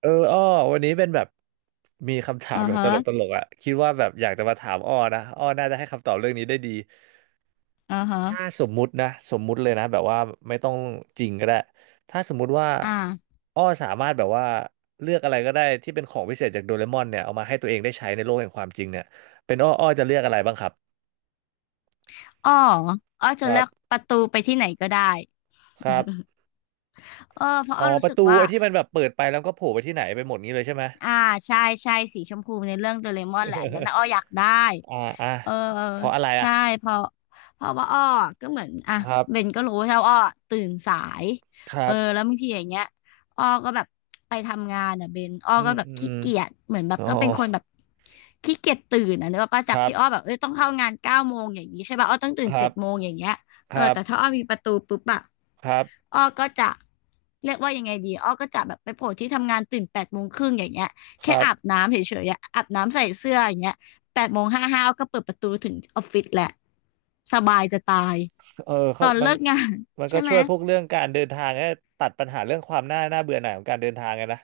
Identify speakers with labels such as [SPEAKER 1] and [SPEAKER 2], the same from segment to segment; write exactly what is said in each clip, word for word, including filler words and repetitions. [SPEAKER 1] เอออ้อวันนี้เป็นแบบมีคำถา
[SPEAKER 2] อื
[SPEAKER 1] ม
[SPEAKER 2] อ
[SPEAKER 1] แบบ
[SPEAKER 2] ฮะ
[SPEAKER 1] ตลกๆอ่ะคิดว่าแบบอยากจะมาถามอ้อนะอ้อน่าจะให้คำตอบเรื่องนี้ได้ดี
[SPEAKER 2] อือ
[SPEAKER 1] ถ้า
[SPEAKER 2] ฮะ
[SPEAKER 1] สมมุตินะสมมุติเลยนะแบบว่าไม่ต้องจริงก็ได้ถ้าสมมุติว่า
[SPEAKER 2] อ่า
[SPEAKER 1] อ้อสามารถแบบว่าเลือกอะไรก็ได้ที่เป็นของพิเศษจากโดเรมอนเนี่ยเอามาให้ตัวเองได้ใช้ในโลกแห่งความจริงเนี่ยเป็นอ้ออ้อจะเลือกอะไรบ้างครับ
[SPEAKER 2] อ้ออ้อจะ
[SPEAKER 1] ครั
[SPEAKER 2] เลื
[SPEAKER 1] บ
[SPEAKER 2] อกประตูไปที่ไหนก็ได้
[SPEAKER 1] ครับ
[SPEAKER 2] เออเพราะอ้
[SPEAKER 1] อ๋
[SPEAKER 2] อ
[SPEAKER 1] อป
[SPEAKER 2] รู้สึ
[SPEAKER 1] ระ
[SPEAKER 2] ก
[SPEAKER 1] ตู
[SPEAKER 2] ว่า
[SPEAKER 1] ไอ้ที่มันแบบเปิดไปแล้วก็โผล่ไปที่ไหนไปหมดนี้เลยใช่ไหม
[SPEAKER 2] อ่าใช่ใช่สีชมพูในเรื่องโดเรมอนแหละอันนั้นน่ะอ้ออยากได้
[SPEAKER 1] อ่าอ่า
[SPEAKER 2] เออ
[SPEAKER 1] เพราะอะไรอ่ะ
[SPEAKER 2] ใช่เพราะเพราะว่าอ้อก็เหมือนอ่ะ
[SPEAKER 1] ครับ
[SPEAKER 2] เบนก็รู้ใช่ว่าอ้อตื่นสาย
[SPEAKER 1] ค
[SPEAKER 2] เอ
[SPEAKER 1] รั
[SPEAKER 2] อ
[SPEAKER 1] บ
[SPEAKER 2] แล้วบางทีอย่างเงี้ยอ้อก็แบบไปทำงานอ่ะเบนอ้อ
[SPEAKER 1] อื
[SPEAKER 2] ก็
[SPEAKER 1] ม
[SPEAKER 2] แบบ
[SPEAKER 1] อืม
[SPEAKER 2] ขี้เกียจเหมือนแบบ
[SPEAKER 1] อ๋อ
[SPEAKER 2] ก็เป็นคนแบบขี้เกียจตื่นอ่ะเนกอะป้า
[SPEAKER 1] ค
[SPEAKER 2] จาก
[SPEAKER 1] รั
[SPEAKER 2] ที่อ้อแบ
[SPEAKER 1] บ
[SPEAKER 2] บเอ้ยต้องเข้างานเก้าโมงอย่างนี้ใช่ป่ะอ้อต้องตื่
[SPEAKER 1] ค
[SPEAKER 2] น
[SPEAKER 1] รั
[SPEAKER 2] เจ็
[SPEAKER 1] บ
[SPEAKER 2] ดโมงอย่างเงี้ย
[SPEAKER 1] ค
[SPEAKER 2] เออ
[SPEAKER 1] รับ
[SPEAKER 2] แต่ถ้าอ้อมีประตูปุ๊บอะ
[SPEAKER 1] ครับ
[SPEAKER 2] อ้อก็จะเรียกว่ายังไงดีอ้อก็จะแบบไปโผล่ที่ทำงานตื่นแปดโมงครึ่งอย่างเงี้ย
[SPEAKER 1] ค
[SPEAKER 2] แค่
[SPEAKER 1] รับ
[SPEAKER 2] อาบน้ำเฉยๆอะอาบน้ำใส่เสื้ออย่างเงี้ยแปดโมงห้าห้าอ้อก็เปิดประตูถึงออฟฟิศแหละสบายจะตาย
[SPEAKER 1] เออ
[SPEAKER 2] ต
[SPEAKER 1] เขา
[SPEAKER 2] อน
[SPEAKER 1] มัน
[SPEAKER 2] เลิกงาน
[SPEAKER 1] มัน
[SPEAKER 2] ใช่
[SPEAKER 1] ก็
[SPEAKER 2] ไหม
[SPEAKER 1] ช่วยพวกเรื่องการเดินทางให้ตัดปัญหาเรื่องความน่าน่าเบื่อหน่ายของการเดินทางไงนะ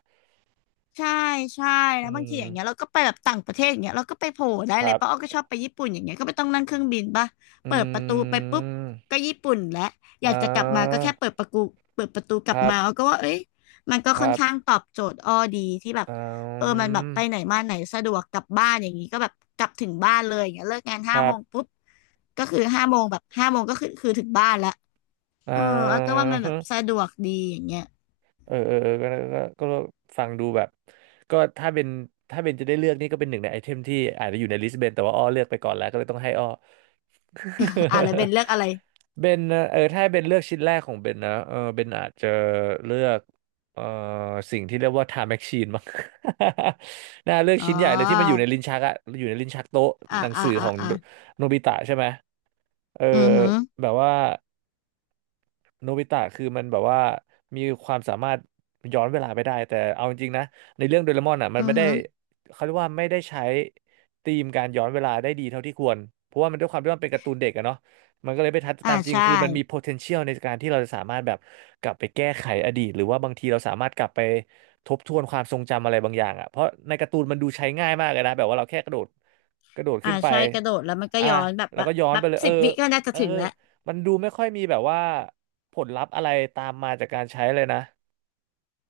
[SPEAKER 2] ใช่ ใช่แล้
[SPEAKER 1] อื
[SPEAKER 2] วบางที
[SPEAKER 1] ม
[SPEAKER 2] อย่างเงี้ยเราก็ไปแบบต่างประเทศอย่างเงี้ยเราก็ไปโผล่ได้
[SPEAKER 1] ค
[SPEAKER 2] เล
[SPEAKER 1] รั
[SPEAKER 2] ยป้าอ้อก็
[SPEAKER 1] บ
[SPEAKER 2] ชอบไปญี่ปุ่นอย่างเงี้ยก็ไม่ต้องนั่งเครื่องบินป่ะเปิดประตู
[SPEAKER 1] อื
[SPEAKER 2] ไปปุ๊บก็
[SPEAKER 1] ม
[SPEAKER 2] ญี่ปุ่นแล้วอ
[SPEAKER 1] อ่
[SPEAKER 2] ยากจะกลับมาก็
[SPEAKER 1] า
[SPEAKER 2] แค่เปิดประตูเปิดประตูก
[SPEAKER 1] ค
[SPEAKER 2] ลับ
[SPEAKER 1] รับ
[SPEAKER 2] มาอ้อก็ว่าเอ้ยมันก็
[SPEAKER 1] ค
[SPEAKER 2] ค่อ
[SPEAKER 1] รั
[SPEAKER 2] น
[SPEAKER 1] บ
[SPEAKER 2] ข้างตอบโจทย์อ้อดีที่แบบ
[SPEAKER 1] อื
[SPEAKER 2] เออมันแบบไปไหน
[SPEAKER 1] ม
[SPEAKER 2] มาไหนสะดวกกลับบ้านอย่างงี้ก็แบบกลับถึงบ้านเลยอย่างเงี้ยเลิกงาน
[SPEAKER 1] ค
[SPEAKER 2] ห้า
[SPEAKER 1] รั
[SPEAKER 2] โม
[SPEAKER 1] บ
[SPEAKER 2] งปุ๊บก็คือห้าโมงแบบห้าโมงก็คือคือถึงบ้านละ
[SPEAKER 1] อ่
[SPEAKER 2] เอออ้อก็ว่ามันแบบ
[SPEAKER 1] า
[SPEAKER 2] สะดวกดีอย่างเงี้ย
[SPEAKER 1] เออเออเออก็ก็ก็ก็ฟังดูแบบก็ถ้าเป็นถ้าเป็นจะได้เลือกนี่ก็เป็นหนึ่งในไอเทมที่อาจจะอยู่ในลิสต์เบนแต่ว่าอ้อเลือกไปก่อนแล้วก็เลยต้องให้อ้อ
[SPEAKER 2] อ่ะแล้วเป็น เลือกอะไร
[SPEAKER 1] เบนนะเออถ้าให้เบนเลือกชิ้นแรกของเบนนะเออเบนอาจจะเลือกเออสิ่งที่เรียกว่าไทม์แมชชีนมั้ง น่าเลือก
[SPEAKER 2] อ๋อ
[SPEAKER 1] ชิ้นใหญ่เลยที่มันอยู่ในลิ้นชักอะอยู่ในลิ้นชักโต๊ะ
[SPEAKER 2] อ่ะ
[SPEAKER 1] หนัง
[SPEAKER 2] อ่ะ
[SPEAKER 1] สือข
[SPEAKER 2] อ่ะ
[SPEAKER 1] อง
[SPEAKER 2] อ่ะ
[SPEAKER 1] โนบิตะใช่ไหมเออ
[SPEAKER 2] อือหือ
[SPEAKER 1] แบบว่า โนบิตะคือมันแบบว่ามีความสามารถย้อนเวลาไปได้แต่เอาจริงๆนะในเรื่องโดเรมอนอ่ะมัน
[SPEAKER 2] อื
[SPEAKER 1] ไม่
[SPEAKER 2] อ
[SPEAKER 1] ได้
[SPEAKER 2] หือ
[SPEAKER 1] เขาเรียกว่าไม่ได้ใช้ธีมการย้อนเวลาได้ดีเท่าที่ควรเพราะว่ามันด้วยความที่มันเป็นการ์ตูนเด็กอะเนาะมันก็เลยไม่ทัน
[SPEAKER 2] อ่า
[SPEAKER 1] ตามจริง
[SPEAKER 2] ใช่
[SPEAKER 1] คือมันมี potential ในการที่เราจะสามารถแบบกลับไปแก้ไขอดีตหรือว่าบางทีเราสามารถกลับไปทบทวนความทรงจำอะไรบางอย่างอ่ะเพราะในการ์ตูนมันดูใช้ง่ายมากเลยนะแบบว่าเราแค่กระโดดกระโดด
[SPEAKER 2] อ่า
[SPEAKER 1] ขึ้นไป
[SPEAKER 2] ใช่กระโดดแล้วมันก็
[SPEAKER 1] อ่ะ
[SPEAKER 2] ย้อนแบบ
[SPEAKER 1] แล้
[SPEAKER 2] แบ
[SPEAKER 1] ว
[SPEAKER 2] บ
[SPEAKER 1] ก็ย้อน
[SPEAKER 2] แบ
[SPEAKER 1] ไป
[SPEAKER 2] บ
[SPEAKER 1] เลยเอ
[SPEAKER 2] สิ
[SPEAKER 1] อ
[SPEAKER 2] บวิก็น่าจะ
[SPEAKER 1] เออ
[SPEAKER 2] ถึงแล้ว
[SPEAKER 1] มันดูไม่ค่อยมีแบบว่า ผลลัพธ์อะไรตามมาจากการใช้เลยนะ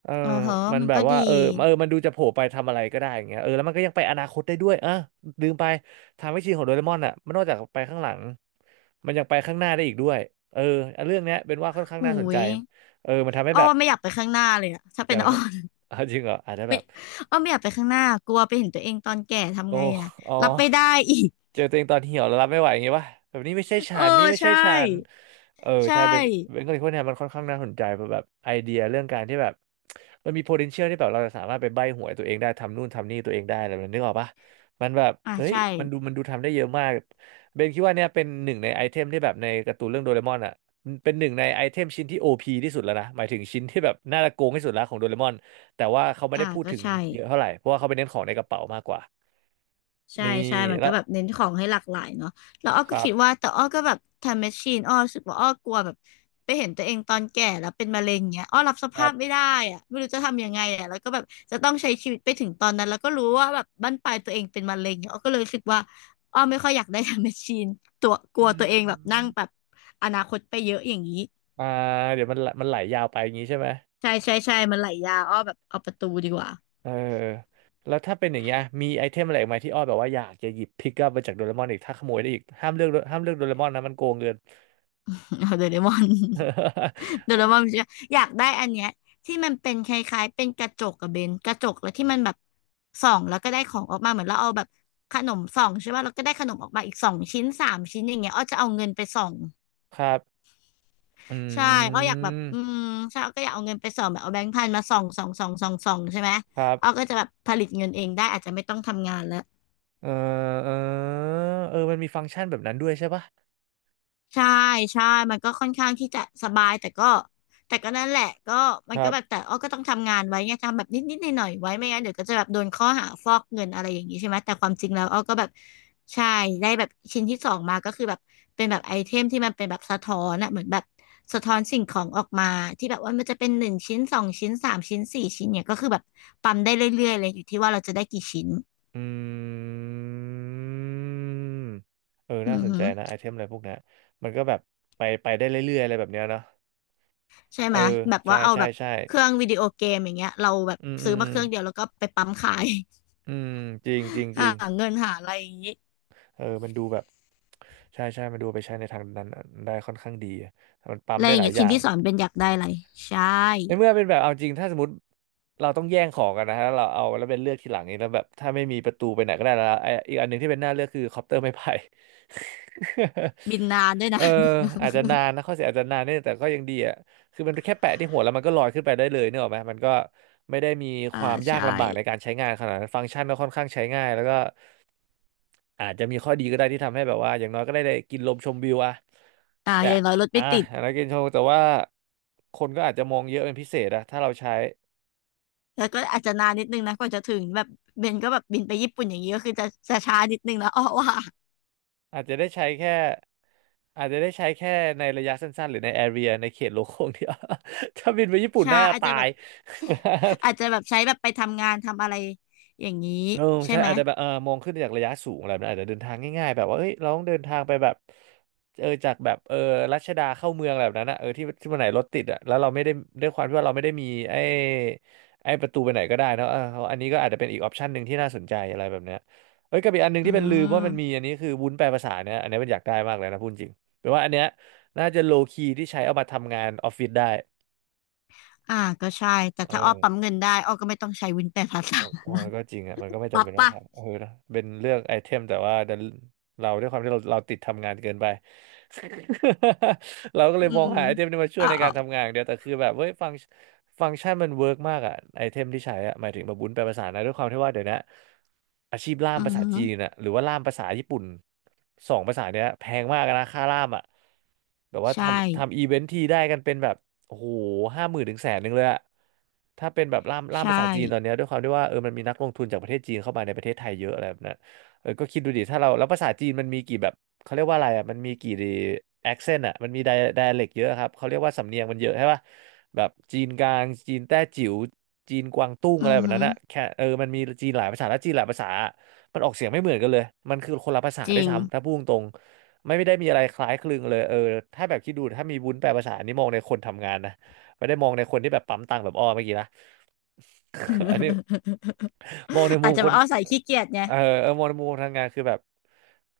[SPEAKER 1] เออ
[SPEAKER 2] อ๋อเหรอ
[SPEAKER 1] มัน
[SPEAKER 2] มัน
[SPEAKER 1] แบบ
[SPEAKER 2] ก็
[SPEAKER 1] ว่า
[SPEAKER 2] ดี
[SPEAKER 1] เออเออมันดูจะโผล่ไปทำอะไรก็ได้อย่างเงี้ยเออแล้วมันก็ยังไปอนาคตได้ด้วยอ่ะลืมไปทางไม่ชินของโดเรมอนอ่ะมันนอกจากไปข้างหลังมันยังไปข้างหน้าได้อีกด้วยเออเรื่องเนี้ยเป็นว่าค่อนข้าง
[SPEAKER 2] หู
[SPEAKER 1] น่าสนใจ
[SPEAKER 2] ย
[SPEAKER 1] เออมันทำให้
[SPEAKER 2] อ้อ
[SPEAKER 1] แบบ
[SPEAKER 2] ว่าไม่อยากไปข้างหน้าเลยอะถ้า
[SPEAKER 1] อ
[SPEAKER 2] เป็
[SPEAKER 1] ยาก
[SPEAKER 2] น
[SPEAKER 1] ไป
[SPEAKER 2] อ้อ
[SPEAKER 1] ข้าง อ่ะจริงเหรออาจจะแบบ
[SPEAKER 2] อ้อไม่อยากไปข้างหน้ากลัวไปเห็นตัวเองตอนแก่ทำ
[SPEAKER 1] โอ้
[SPEAKER 2] ไงอะ
[SPEAKER 1] อ๋อ
[SPEAKER 2] รับไม่ได้อีก
[SPEAKER 1] เจอตัวเองตอนเหี่ยวแล้วรับไม่ไหวอย่างงี้ป่ะแบบนี้ไม่ใช่ ฉั
[SPEAKER 2] เออ
[SPEAKER 1] นนี่ไม่ใช่
[SPEAKER 2] ใช่
[SPEAKER 1] ฉันเออใช่
[SPEAKER 2] ใช่
[SPEAKER 1] เบนเบนก็เลยพวกเนี้ยมันค่อนข้างน่าสนใจเพราะแบบไอเดียเรื่องการที่แบบมันมี potential ที่แบบเราจะสามารถไปใบ้หวยตัวเองได้ทำนู่นทำนี่ตัวเองได้อะไรแบบนั้นนึกออกป่ะมันแบบ
[SPEAKER 2] อ่า
[SPEAKER 1] เฮ้ย
[SPEAKER 2] ใช่
[SPEAKER 1] มันดูมันดูทำได้เยอะมากเบนคิดว่าเนี่ยเป็นหนึ่งในไอเทมที่แบบในการ์ตูนเรื่องโดเรมอนอ่ะเป็นหนึ่งในไอเทมชิ้นที่ โอ พี ที่สุดแล้วนะหมายถึงชิ้นที่แบบน่าจะโกงที่สุดแล้วของโดเรมอนแต่ว่าเขาไม่
[SPEAKER 2] อ่า
[SPEAKER 1] ได้พูด
[SPEAKER 2] ก็
[SPEAKER 1] ถึง
[SPEAKER 2] ใช่
[SPEAKER 1] เยอะเท่าไหร่เพราะว่าเขาไปเน้นของในกระเป๋ามากกว่า
[SPEAKER 2] ใช่
[SPEAKER 1] นี่
[SPEAKER 2] ใช่มัน
[SPEAKER 1] แล้
[SPEAKER 2] ก็
[SPEAKER 1] ว
[SPEAKER 2] แบบเน้นของให้หลากหลายเนาะแล้วอ้อ
[SPEAKER 1] ค
[SPEAKER 2] ก็
[SPEAKER 1] รับ
[SPEAKER 2] คิดว่าแต่อ้อก็แบบทำแมชชีนอ้อรู้สึกว่าอ้อกลัวแบบไปเห็นตัวเองตอนแก่แล้วเป็นมะเร็งเงี้ยอ้อรับส
[SPEAKER 1] ครั
[SPEAKER 2] ภาพไม่
[SPEAKER 1] บ
[SPEAKER 2] ได้อะไม่รู้จะทำยังไงอะแล้วก็แบบจะต้องใช้ชีวิตไปถึงตอนนั้นแล้วก็รู้ว่าแบบบั้นปลายตัวเองเป็นมะเร็งเนี่ยอ้อก็เลยรู้สึกว่าอ้อไม่ค่อยอยากได้ทำแมชชีนตัวก
[SPEAKER 1] อื
[SPEAKER 2] ลัวตัวเองแบบนั่ง
[SPEAKER 1] ม
[SPEAKER 2] แบบอนาคตไปเยอะอย่างนี้
[SPEAKER 1] อ่าเดี๋ยวมันมันไหลยาวไปอย่างนี้ใช่ไหม
[SPEAKER 2] ใช่ใช่ใช่มันไหลยาวอ้อแบบเอาประตูดีกว่า
[SPEAKER 1] เออแล้วถ้าเป็นอย่างเงี้ยมีไอเทมอะไรอีกไหมที่อ้อยแบบว่าอยากจะหยิบพิกอัพมาจากโดเรมอนอีกถ้าขโมยได้อีกห้ามเลือกห้ามเลือกโดเรมอนนะมันโกงเงิน
[SPEAKER 2] เอาโดเรมอน เดี๋ยว เรามาอยากได้อันเนี้ยที่มันเป็นคล้ายๆเป็นกระจกกับเบนกระจกแล้วที่มันแบบส่องแล้วก็ได้ของออกมาเหมือนเราเอาแบบขนมส่องใช่ป่ะเราก็ได้ขนมออกมาอีกสองชิ้นสามชิ้นอย่างเงี้ยอ้อจะเอาเงินไปส่อง
[SPEAKER 1] ครับอื
[SPEAKER 2] ใช่อ้ออยากแบบอื
[SPEAKER 1] ม
[SPEAKER 2] มใช่อ้อก็อยากเอาเงินไปส่องแบบเอาแบงค์พันมาส่องส่องส่องส่องส่องใช่ไหม
[SPEAKER 1] ครั
[SPEAKER 2] อ้อ
[SPEAKER 1] บ
[SPEAKER 2] ก็จะแบบผลิตเงินเองได้อาจจะไม่ต้องทำงานแล้ว
[SPEAKER 1] เออเออเออมันมีฟังก์ชันแบบนั้นด้วยใช่ปะ
[SPEAKER 2] ใช่ใช่ มันก็ค่อนข้างที่จะสบายแต่ก็แต่ก็นั่นแหละก็มั
[SPEAKER 1] ค
[SPEAKER 2] น
[SPEAKER 1] รั
[SPEAKER 2] ก็แบบ
[SPEAKER 1] บ
[SPEAKER 2] แต่อ้อก็ต้องทำงานไว้ไงทำแบบนิดนิดหน่อยหน่อยๆไว้ไม่งั้นเดี๋ยวก็จะแบบโดนข้อหาฟอกเงินอะไรอย่างนี้ใช่ไหมแต่ความจริงแล้วอ้อก็แบบใช่ได้แบบชิ้นที่สองมาก็คือแบบเป็นแบบไอเทมที่มันเป็นแบบสะท้อนอะเหมือนแบบสะท้อนสิ่งของออกมาที่แบบว่ามันจะเป็นหนึ่งชิ้นสองชิ้นสามชิ้นสี่ชิ้นเนี่ยก็คือแบบปั๊มได้เรื่อยๆเลยอยู่ที่ว่าเราจะได้กี่ชิ้น
[SPEAKER 1] อืมเออ
[SPEAKER 2] อื
[SPEAKER 1] น่า
[SPEAKER 2] อ
[SPEAKER 1] สน
[SPEAKER 2] ฮึ
[SPEAKER 1] ใจนะไอเทมอะไรพวกเนี้ยมันก็แบบไปไปได้เรื่อยๆ อะไรแบบเนี้ยเนาะ
[SPEAKER 2] ใช่
[SPEAKER 1] เอ
[SPEAKER 2] ไห
[SPEAKER 1] อ
[SPEAKER 2] มแบบ
[SPEAKER 1] ใช่
[SPEAKER 2] ว่าเอา
[SPEAKER 1] ใช่
[SPEAKER 2] แบบ
[SPEAKER 1] ใช่
[SPEAKER 2] เครื่องวิดีโอเกมอย่างเงี้ยเราแบบ
[SPEAKER 1] อืมอื
[SPEAKER 2] ซื้
[SPEAKER 1] ม
[SPEAKER 2] อ
[SPEAKER 1] อื
[SPEAKER 2] มาเค
[SPEAKER 1] ม
[SPEAKER 2] รื่องเดียวแล้วก็ไปปั๊มขาย
[SPEAKER 1] อืมจริงจริง จริ
[SPEAKER 2] หา
[SPEAKER 1] ง
[SPEAKER 2] เงินหาอะไรอย่างงี้
[SPEAKER 1] เออมันดูแบบใช่ใช่มันดูไปใช้ในทางนั้นได้ค่อนข้างดีอะมันปั๊ม
[SPEAKER 2] อะไร
[SPEAKER 1] ได้
[SPEAKER 2] อย่า
[SPEAKER 1] ห
[SPEAKER 2] ง
[SPEAKER 1] ลาย
[SPEAKER 2] เงี้ย
[SPEAKER 1] อ
[SPEAKER 2] ชิ้
[SPEAKER 1] ย่า
[SPEAKER 2] น
[SPEAKER 1] ง
[SPEAKER 2] ที่สอนเป็นอยากได้อะไรใช่
[SPEAKER 1] ในเมื่อเป็นแบบเอาจริงถ้าสมมติเราต้องแย่งของกันนะฮะเราเอาแล้วเป็นเลือกทีหลังนี่แล้วแบบถ้าไม่มีประตูไปไหนก็ได้แล้วไออีกอันหนึ่งที่เป็นหน้าเลือกคือคอปเตอร์ไม้ไผ่
[SPEAKER 2] บินนานด้วย
[SPEAKER 1] เออ
[SPEAKER 2] นะ
[SPEAKER 1] อาจจะนานนะข้อเสียอาจจะนานเนี่ยแต่ก็ยังดีอ่ะคือมันแค่แปะที่หัวแล้วมันก็ลอยขึ้นไปได้เลยเนี่ยหรอกไหมมันก็ไม่ได้มี ค
[SPEAKER 2] อ่า
[SPEAKER 1] วามยาก
[SPEAKER 2] ใช่
[SPEAKER 1] ลำบากในการใช้งานขนาดนั้นฟังก์ชันก็ค่อนข้างใช้ง่ายแล้วก็ อาจจะมีข้อดีก็ได้ที่ทำให้แบบว่าอย่างน้อยก็ได้ได้กินลมชมวิวอะ
[SPEAKER 2] อ่า
[SPEAKER 1] แต่
[SPEAKER 2] อย่างน้อยรถ
[SPEAKER 1] อ่ะ
[SPEAKER 2] ไม่ติด
[SPEAKER 1] อย่างน้อยกินชมแต่ว่าคนก็อาจจะมองเยอะเป็นพิเศษอะถ้าเราใช้
[SPEAKER 2] แล้วก็อาจจะนานนิดนึงนะกว่าจะถึงแบบเบนก็แบบบินไปญี่ปุ่นอย่างนี้ก็คือจะจะช้านิดนึงนะ อ้อว่า
[SPEAKER 1] อาจจะได้ใช้แค่อาจจะได้ใช้แค่ในระยะสั้นๆหรือในแอเรียในเขตโลโก้ อ่งเดียว ถ้าบินไปญี่ปุ่น
[SPEAKER 2] ช้า
[SPEAKER 1] น่าจะ
[SPEAKER 2] อาจ
[SPEAKER 1] ตา
[SPEAKER 2] จะแบ
[SPEAKER 1] ย
[SPEAKER 2] บอาจ จะแบบใช้แบบไปทำงานทำอะไรอย่างนี้
[SPEAKER 1] เออ
[SPEAKER 2] ใช่
[SPEAKER 1] ใช่
[SPEAKER 2] ไหม
[SPEAKER 1] อาจจะแบบเออมองขึ้นจากระยะสูงอะไรแบบนั้นอาจจะเดินทางง่ายๆแบบว่าเอ้ยเราต้องเดินทางไปแบบเออจากแบบเออรัชดาเข้าเมืองอะไรแบบนั้นอะเออที่ที่วันไหนรถติดอะแล้วเราไม่ได้ด้วยความที่ว่าเราไม่ได้มีไอ้ไอ้ประตูไปไหนก็ได้เนอะเอออันนี้ก็อาจจะเป็นอีกออปชันหนึ่งที่น่าสนใจอะไรแบบเนี้ยเอ้ยกับอีกอันหนึ่ง
[SPEAKER 2] อื
[SPEAKER 1] ที่เป็นลืมว่ามันมี
[SPEAKER 2] ม
[SPEAKER 1] อันนี้คือวุ้นแปลภาษาเนี่ยอันนี้มันอยากได้มากเลยนะพูดจริงแปลว่าอันเนี้ยน่าจะโลคีที่ใช้เอามาทำงานออฟฟิศได้
[SPEAKER 2] อ่าก็ใช่แต่
[SPEAKER 1] เอ
[SPEAKER 2] ถ้าอ้อ
[SPEAKER 1] อ
[SPEAKER 2] ปั๊มเงินได้อ้อก็ไม่ต้องใช้วินแปดภาษา
[SPEAKER 1] เออก็จริงอ่ะมันก็ไม่จำ
[SPEAKER 2] วั
[SPEAKER 1] เป็
[SPEAKER 2] บ
[SPEAKER 1] นต้อง
[SPEAKER 2] ปะ
[SPEAKER 1] ทำเออนะเป็นเลือกไอเทมแต่ว่าดันเราด้วยความที่เราเราติดทำงานเกินไป เราก็เล
[SPEAKER 2] อื
[SPEAKER 1] ยมอง
[SPEAKER 2] ม
[SPEAKER 1] หาไอเทมที่มาช่วย
[SPEAKER 2] อ่า
[SPEAKER 1] ในกา
[SPEAKER 2] อา
[SPEAKER 1] รทำงานอย่างเดียวแต่คือแบบเฮ้ยฟังก์ฟังก์ชันมันเวิร์กมากอ่ะไอเทมที่ใช้อ่ะหมายถึงแบบบุญแปลภาษานะด้วยความที่ว่าเดี๋ยวนี้อาชีพล่าม
[SPEAKER 2] อื
[SPEAKER 1] ภา
[SPEAKER 2] อ
[SPEAKER 1] ษา
[SPEAKER 2] ฮึ
[SPEAKER 1] จีนน่ะหรือว่าล่ามภาษาญี่ปุ่นสองภาษาเนี้ยแพงมากนะค่าล่ามอ่ะแบบว่า
[SPEAKER 2] ใช่
[SPEAKER 1] ทำทำอีเวนท์ทีได้กันเป็นแบบ โอ้โหห้าหมื่นถึงแสนหนึ่งเลยอะถ้าเป็นแบบล่ามล่าม
[SPEAKER 2] ใช่
[SPEAKER 1] ภาษาจีนตอนเนี้ยด้วยความที่ว่าเออมันมีนักลงทุนจากประเทศจีนเข้ามาในประเทศไทยเยอะอะไรแบบนั้นเออก็คิดดูดิถ้าเราแล้วภาษาจีนมันมีกี่แบบเขาเรียกว่าอะไรอะมันมีกี่แอคเซนต์อะมันมีไดไดเล็กเยอะครับเขาเรียกว่าสำเนียงมันเยอะใช่ป่ะแบบจีนกลางจีนแต้จิ๋วจีนกวางตุ้งอะไร
[SPEAKER 2] อือ
[SPEAKER 1] แบบ
[SPEAKER 2] ฮึ
[SPEAKER 1] นั้นอะแค่เออมันมีจีนหลายภาษาและจีนหลายภาษามันออกเสียงไม่เหมือนกันเลยมันคือคนละภาษา
[SPEAKER 2] จ
[SPEAKER 1] ด้ว
[SPEAKER 2] ริ
[SPEAKER 1] ย
[SPEAKER 2] ง
[SPEAKER 1] ซ้ำถ้าพูดตรง ไม่ไม่ได้มีอะไรคล้ายคลึงเลยเออถ้าแบบคิดดูถ้ามีวุ้นแปลภาษาอันนี้มองในคนทำงานนะไม่ได้มองในคนที่แบบปั๊มตังค์แบบอ้อเมื่อกี้นะ อันนี้ มองในมุ
[SPEAKER 2] อาจ
[SPEAKER 1] ม
[SPEAKER 2] จะ
[SPEAKER 1] คน
[SPEAKER 2] มาเอาใส่ขี้เกียจไง
[SPEAKER 1] เออเออมองในมุมคนทำงานคือแบบ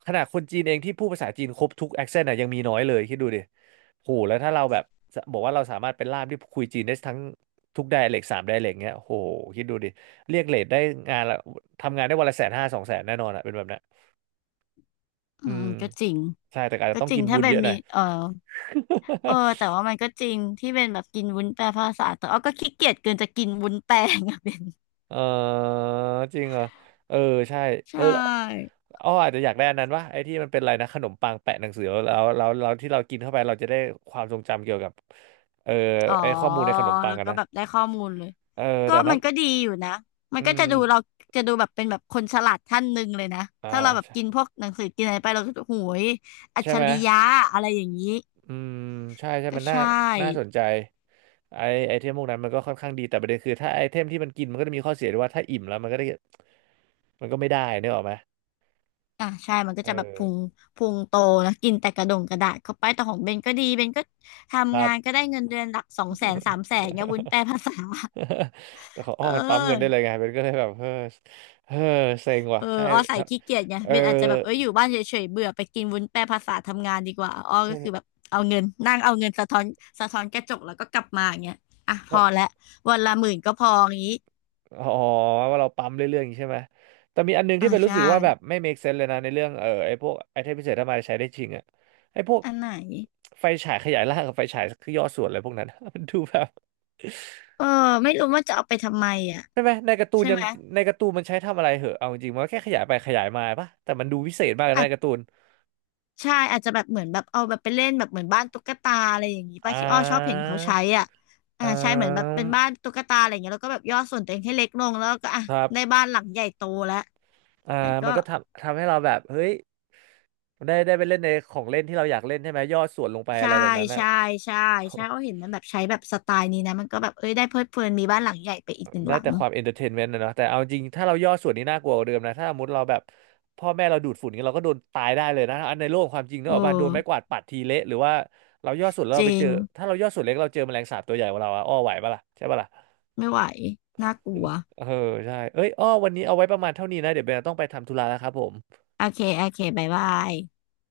[SPEAKER 1] ขนาดคนจีนเองที่พูดภาษาจีนครบทุกแอคเซนต์อ่ะยังมีน้อยเลยคิดดูดิโหแล้วถ้าเราแบบบอกว่าเราสามารถเป็นล่ามที่คุยจีนได้ทั้งทุกไดอะเล็กสามไดอะเล็กเงี้ยโหคิดดูดิเรียกเรทได้งานละทำงานได้วันละแสนห้าสองแสนแน่นอนอ่ะเป็นแบบนั้น
[SPEAKER 2] อื
[SPEAKER 1] อื
[SPEAKER 2] ม
[SPEAKER 1] ม
[SPEAKER 2] ก็จริง
[SPEAKER 1] ใช่แต่อาจจะ
[SPEAKER 2] ก็
[SPEAKER 1] ต้อง
[SPEAKER 2] จริ
[SPEAKER 1] กิ
[SPEAKER 2] ง
[SPEAKER 1] นบุ
[SPEAKER 2] ถ้า
[SPEAKER 1] ญ
[SPEAKER 2] เป็
[SPEAKER 1] เย
[SPEAKER 2] น
[SPEAKER 1] อะห
[SPEAKER 2] มี
[SPEAKER 1] น่อย
[SPEAKER 2] เออเออ แต่ว่ามันก็จริงที่เป็นแบบกินวุ้นแปลภาษาแต่เอาก็ขี้เกียจเกินจะกินวุ้นแปล งอะเป็น
[SPEAKER 1] เออจริงเหรอเออใช่
[SPEAKER 2] ใช
[SPEAKER 1] เออ
[SPEAKER 2] ่
[SPEAKER 1] อ้ออาจจะอยากได้อันนั้นวะไอ้ที่มันเป็นอะไรนะขนมปังแปะหนังสือแล้วแล้วแล้วที่เรากินเข้าไปเราจะได้ความทรงจำเกี่ยวกับเออ
[SPEAKER 2] อ๋อ
[SPEAKER 1] ไอ้ข้อมูลในขนมปั
[SPEAKER 2] แล้
[SPEAKER 1] ง
[SPEAKER 2] ว
[SPEAKER 1] อะ
[SPEAKER 2] ก็
[SPEAKER 1] นะ
[SPEAKER 2] แบบได้ข้อมูลเลย
[SPEAKER 1] เออ
[SPEAKER 2] ก็
[SPEAKER 1] แต่น้
[SPEAKER 2] มันก็ดีอยู่นะ มั
[SPEAKER 1] ำ
[SPEAKER 2] น
[SPEAKER 1] อื
[SPEAKER 2] ก็จะ
[SPEAKER 1] ม
[SPEAKER 2] ดูเราจะดูแบบเป็นแบบคนฉลาดท่านหนึ่งเลยนะ
[SPEAKER 1] อ่า
[SPEAKER 2] ถ้าเราแบบกิน
[SPEAKER 1] ใช่
[SPEAKER 2] พวกหนังสือกินอะไรไปเราก็จะโหยอัจ
[SPEAKER 1] ใช่
[SPEAKER 2] ฉ
[SPEAKER 1] ไหม
[SPEAKER 2] ริยะอะไรอย่างนี้
[SPEAKER 1] อืมใช่ใช่
[SPEAKER 2] ก็
[SPEAKER 1] มันน่า
[SPEAKER 2] ใช่
[SPEAKER 1] น่าสนใจไอไอเทมพวกนั้นมันก็ค่อนข้างดีแต่ประเด็นคือถ้าไอเทมที่มันกินมันก็จะมีข้อเสียด้วยว่าถ้าอิ่มแล้วมันก็ได้มันก็ไม่ได้นึกออกไหม
[SPEAKER 2] อ่ะใช่มันก็
[SPEAKER 1] เอ
[SPEAKER 2] จะแบบ
[SPEAKER 1] อ
[SPEAKER 2] พุงพุงโตนะ กินแต่กระดงกระดาษเข้าไปแต่ของเบนก็ดี เบนก็
[SPEAKER 1] ค
[SPEAKER 2] ทำงาน
[SPEAKER 1] รั
[SPEAKER 2] ก็ได้เงินเดือนหลักสอง
[SPEAKER 1] บ
[SPEAKER 2] แสนสามแสนเงี้ย วุ้นแปลภาษา
[SPEAKER 1] แต่ของ อ้
[SPEAKER 2] เอ
[SPEAKER 1] อ
[SPEAKER 2] อ
[SPEAKER 1] มันปั๊มเงินได้เลยไงเป็นก็เลยแบบเออเออเซ็งว่ะ
[SPEAKER 2] เออ
[SPEAKER 1] ใช่
[SPEAKER 2] อ้อใส่
[SPEAKER 1] ถ้า
[SPEAKER 2] ขี้เกียจไง
[SPEAKER 1] เออ
[SPEAKER 2] เบนอาจจะแบบเอออยู่บ้านเฉยๆเบื่อไปกินวุ้นแปรภาษาทำงานดีกว่าอ้อก็
[SPEAKER 1] ถ้า
[SPEAKER 2] คือแบบเอาเงินนั่งเอาเงินสะท้อนสะท้อนกระจกแล้วก็กลับมาอย่างเงี้ยอ่ะพ
[SPEAKER 1] ถ้า
[SPEAKER 2] อละวันละหมื่นก็พออย่างงี้
[SPEAKER 1] อ๋อว่าเราปั๊มเรื่อยๆอย่างนี้ใช่ไหมแต่มีอันนึง
[SPEAKER 2] อ่า
[SPEAKER 1] ที่เป็นรู้
[SPEAKER 2] ใช่
[SPEAKER 1] สึกว่าแบบไม่ make sense เลยนะในเรื่องเออไอ้พวกไอเทมพิเศษถ้ามาใช้ได้จริงอะไอ้พวก
[SPEAKER 2] อันไหน
[SPEAKER 1] ไฟฉายขยายร่างกับไฟฉายคือย่อส่วนอะไรพวกนั้น มันดูแบบ
[SPEAKER 2] เออไม่รู้ว่าจะเอาไปทำไมอ่ะ
[SPEAKER 1] ใช่ไหมในการ์ตูน
[SPEAKER 2] ใช่
[SPEAKER 1] ยั
[SPEAKER 2] ไห
[SPEAKER 1] ง
[SPEAKER 2] ม
[SPEAKER 1] ในการ์ตูนมันใช้ทำอะไรเหอะเอาจริงๆมันก็แค่ขยายไปขยายมาปะแต่มันดูวิเศษมากเลย
[SPEAKER 2] อา
[SPEAKER 1] นะใน
[SPEAKER 2] จ
[SPEAKER 1] การ์ตูน
[SPEAKER 2] ใช่อาจจะแบบเหมือนแบบเอาแบบไปเล่นแบบเหมือนบ้านตุ๊กตาอะไรอย่างงี้
[SPEAKER 1] อ่
[SPEAKER 2] ป้าที่อ้อชอบเห็น
[SPEAKER 1] า
[SPEAKER 2] เขาใช้อ่ะอ่า
[SPEAKER 1] อ่
[SPEAKER 2] ใช่เหมือนแบบ
[SPEAKER 1] า
[SPEAKER 2] เป็นบ้านตุ๊กตาอะไรอย่างเงี้ยแล้วก็แบบย่อส่วนตัวเองให้เล็กลงแล้วก็อ่ะ
[SPEAKER 1] ครั
[SPEAKER 2] ได้
[SPEAKER 1] บ
[SPEAKER 2] บ้านหลังใหญ่โตแล้ว
[SPEAKER 1] อ่า
[SPEAKER 2] มันก็
[SPEAKER 1] มันก็ทำทำให้เราแบบเฮ้ยได้ได้ไปเล่นในของเล่นที่เราอยากเล่นใช่ไหมย่อส่วนลงไปอะ
[SPEAKER 2] ใช่
[SPEAKER 1] ไรแบบนั้นอะ
[SPEAKER 2] ใช่ใช่ใช่เขาเห็นมันแบบใช้แบบสไตล์นี้นะมันก็แบบเอ้ยได้เพลิดเพลินมีบ้านหลังใหญ่ไปอีกหนึ่ง
[SPEAKER 1] ได้
[SPEAKER 2] หลั
[SPEAKER 1] แต่
[SPEAKER 2] ง
[SPEAKER 1] ความเอนเตอร์เทนเมนต์นะเนาะแต่เอาจริงถ้าเราย่อส่วนนี้น่ากลัวกว่าเดิมนะถ้าสมมติเราแบบพ่อแม่เราดูดฝุ่นนี้ยเราก็โดนตายได้เลยนะอันในโลกความจริงเนก
[SPEAKER 2] เออ
[SPEAKER 1] อะว่าโดนไม้กวาดปัดทีเละหรือว่าเราย่อส่วนแล้ว
[SPEAKER 2] จ
[SPEAKER 1] เราไป
[SPEAKER 2] ริ
[SPEAKER 1] เจ
[SPEAKER 2] ง
[SPEAKER 1] อถ้าเราย่อส่วนเล็กเราเจอแมลงสาบตัวใหญ่กว่าเราอะอ้อไหวปะล่ะใช่ปะล่ะ
[SPEAKER 2] ไม่ไหวน่ากลัว
[SPEAKER 1] เออใช่เอ้ยอ้อวันนี้เอาไว้ประมาณเท่านี้นะเดี๋ยวเบนต้องไปทำธุระแล้วครับผม
[SPEAKER 2] โอเคโอเคบ๊ายบาย